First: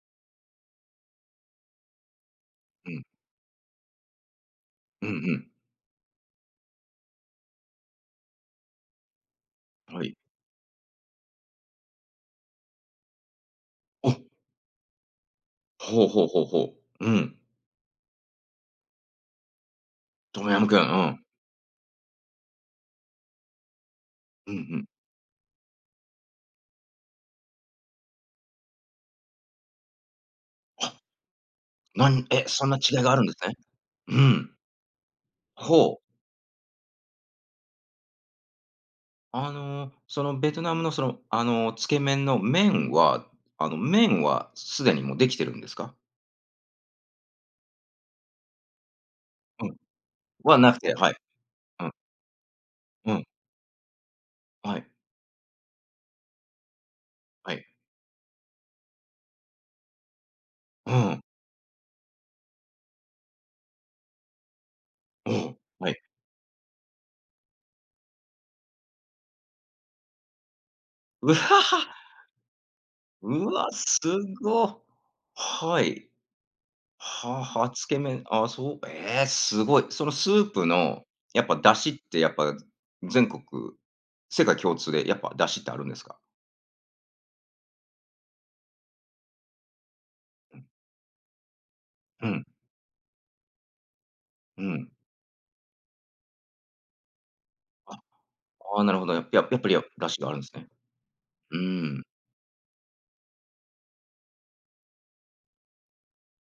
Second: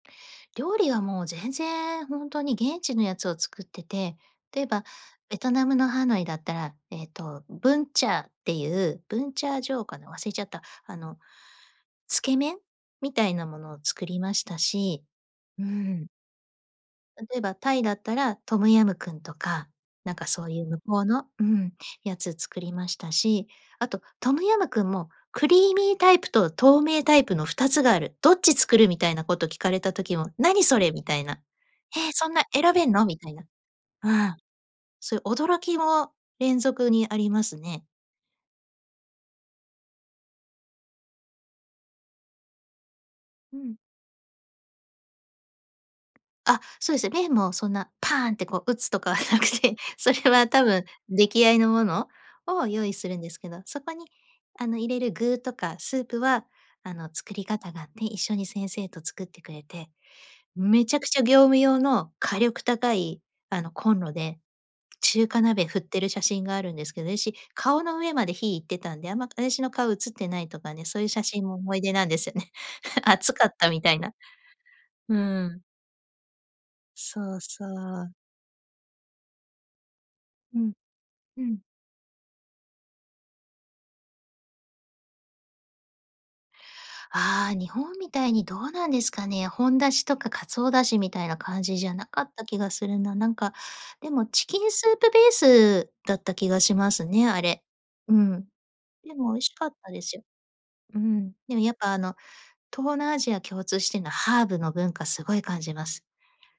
料理はもう全然ほんとに現う地のん。やつを作ってて。例えばうんうベトん。ナムのハノイだったら、えっと、ブンチャーっていうブンチャージョーかはな、い。忘れちゃった、あの、つけ麺みたいなものを作りあ。ましたし。うほうん。ほうほうほう。うん。例えばタイだったら、トムヤムクンとか、なんかトそムうヤいうムクン、向うこうん。のうん、やつ作りましたし。あと、トムうんヤうムクん。ンもクリーミータイプと透明タイプの2つがある。どっち作るみたいなこと聞かれた時も、何、それ、あ。みたいな。なえ、んそんえ、なそん選なべん違いの？があみるんたでいな。すね。ううん。ん。そういう驚きほう。も連続にありますね。あの、そのベトナムの、その、あの、つけ麺の麺はうあん。の、麺はすでにもうできてるんですか？あ、そうですね。麺もそんなパーンって、こう、打つとかでなくうん。て、それはは多なく分て、はい。出来合いのもうん。のを用意すうるんん。ですけど。そこに、あはの、入い。れる具とかスープは、あの、作りはい。方があって、一緒に先生と作ってくれて、めうちゃくちん。ゃ業務用の火力高い、あの、コンロで、中う華ん、鍋振っはてい。る写真があるんですけど、私、顔の上まで火行ってたんで、あんま、私の顔写ってないとかね、そういう写う真もは思いは。出なんですよね。熱うかっわ、た、みたすいな。ご。うーん。はい。そはうあはそあ、つけう。麺。あ、そう。ええ、すごい。そのスーうプん。のうやっぱん。だしって、やっぱ、全国世界共通でやっぱ出汁ってあるんですか？ああ、日本みたいに、どうなんですかね。本だしとかうん。鰹だしみたいな感じじゃなかうっん。た気がするな。なんか、でもチうキンスん。ープベースだった気がしますね、あれ。あ。うん。ああ、なるほど。でやも美や味っしぱかり、っや、たでだすしよ。があるんですね。うん、でうもーやっぱ、あん。の、東南アジア共通しているのは。ハーブの文化すごい感じます。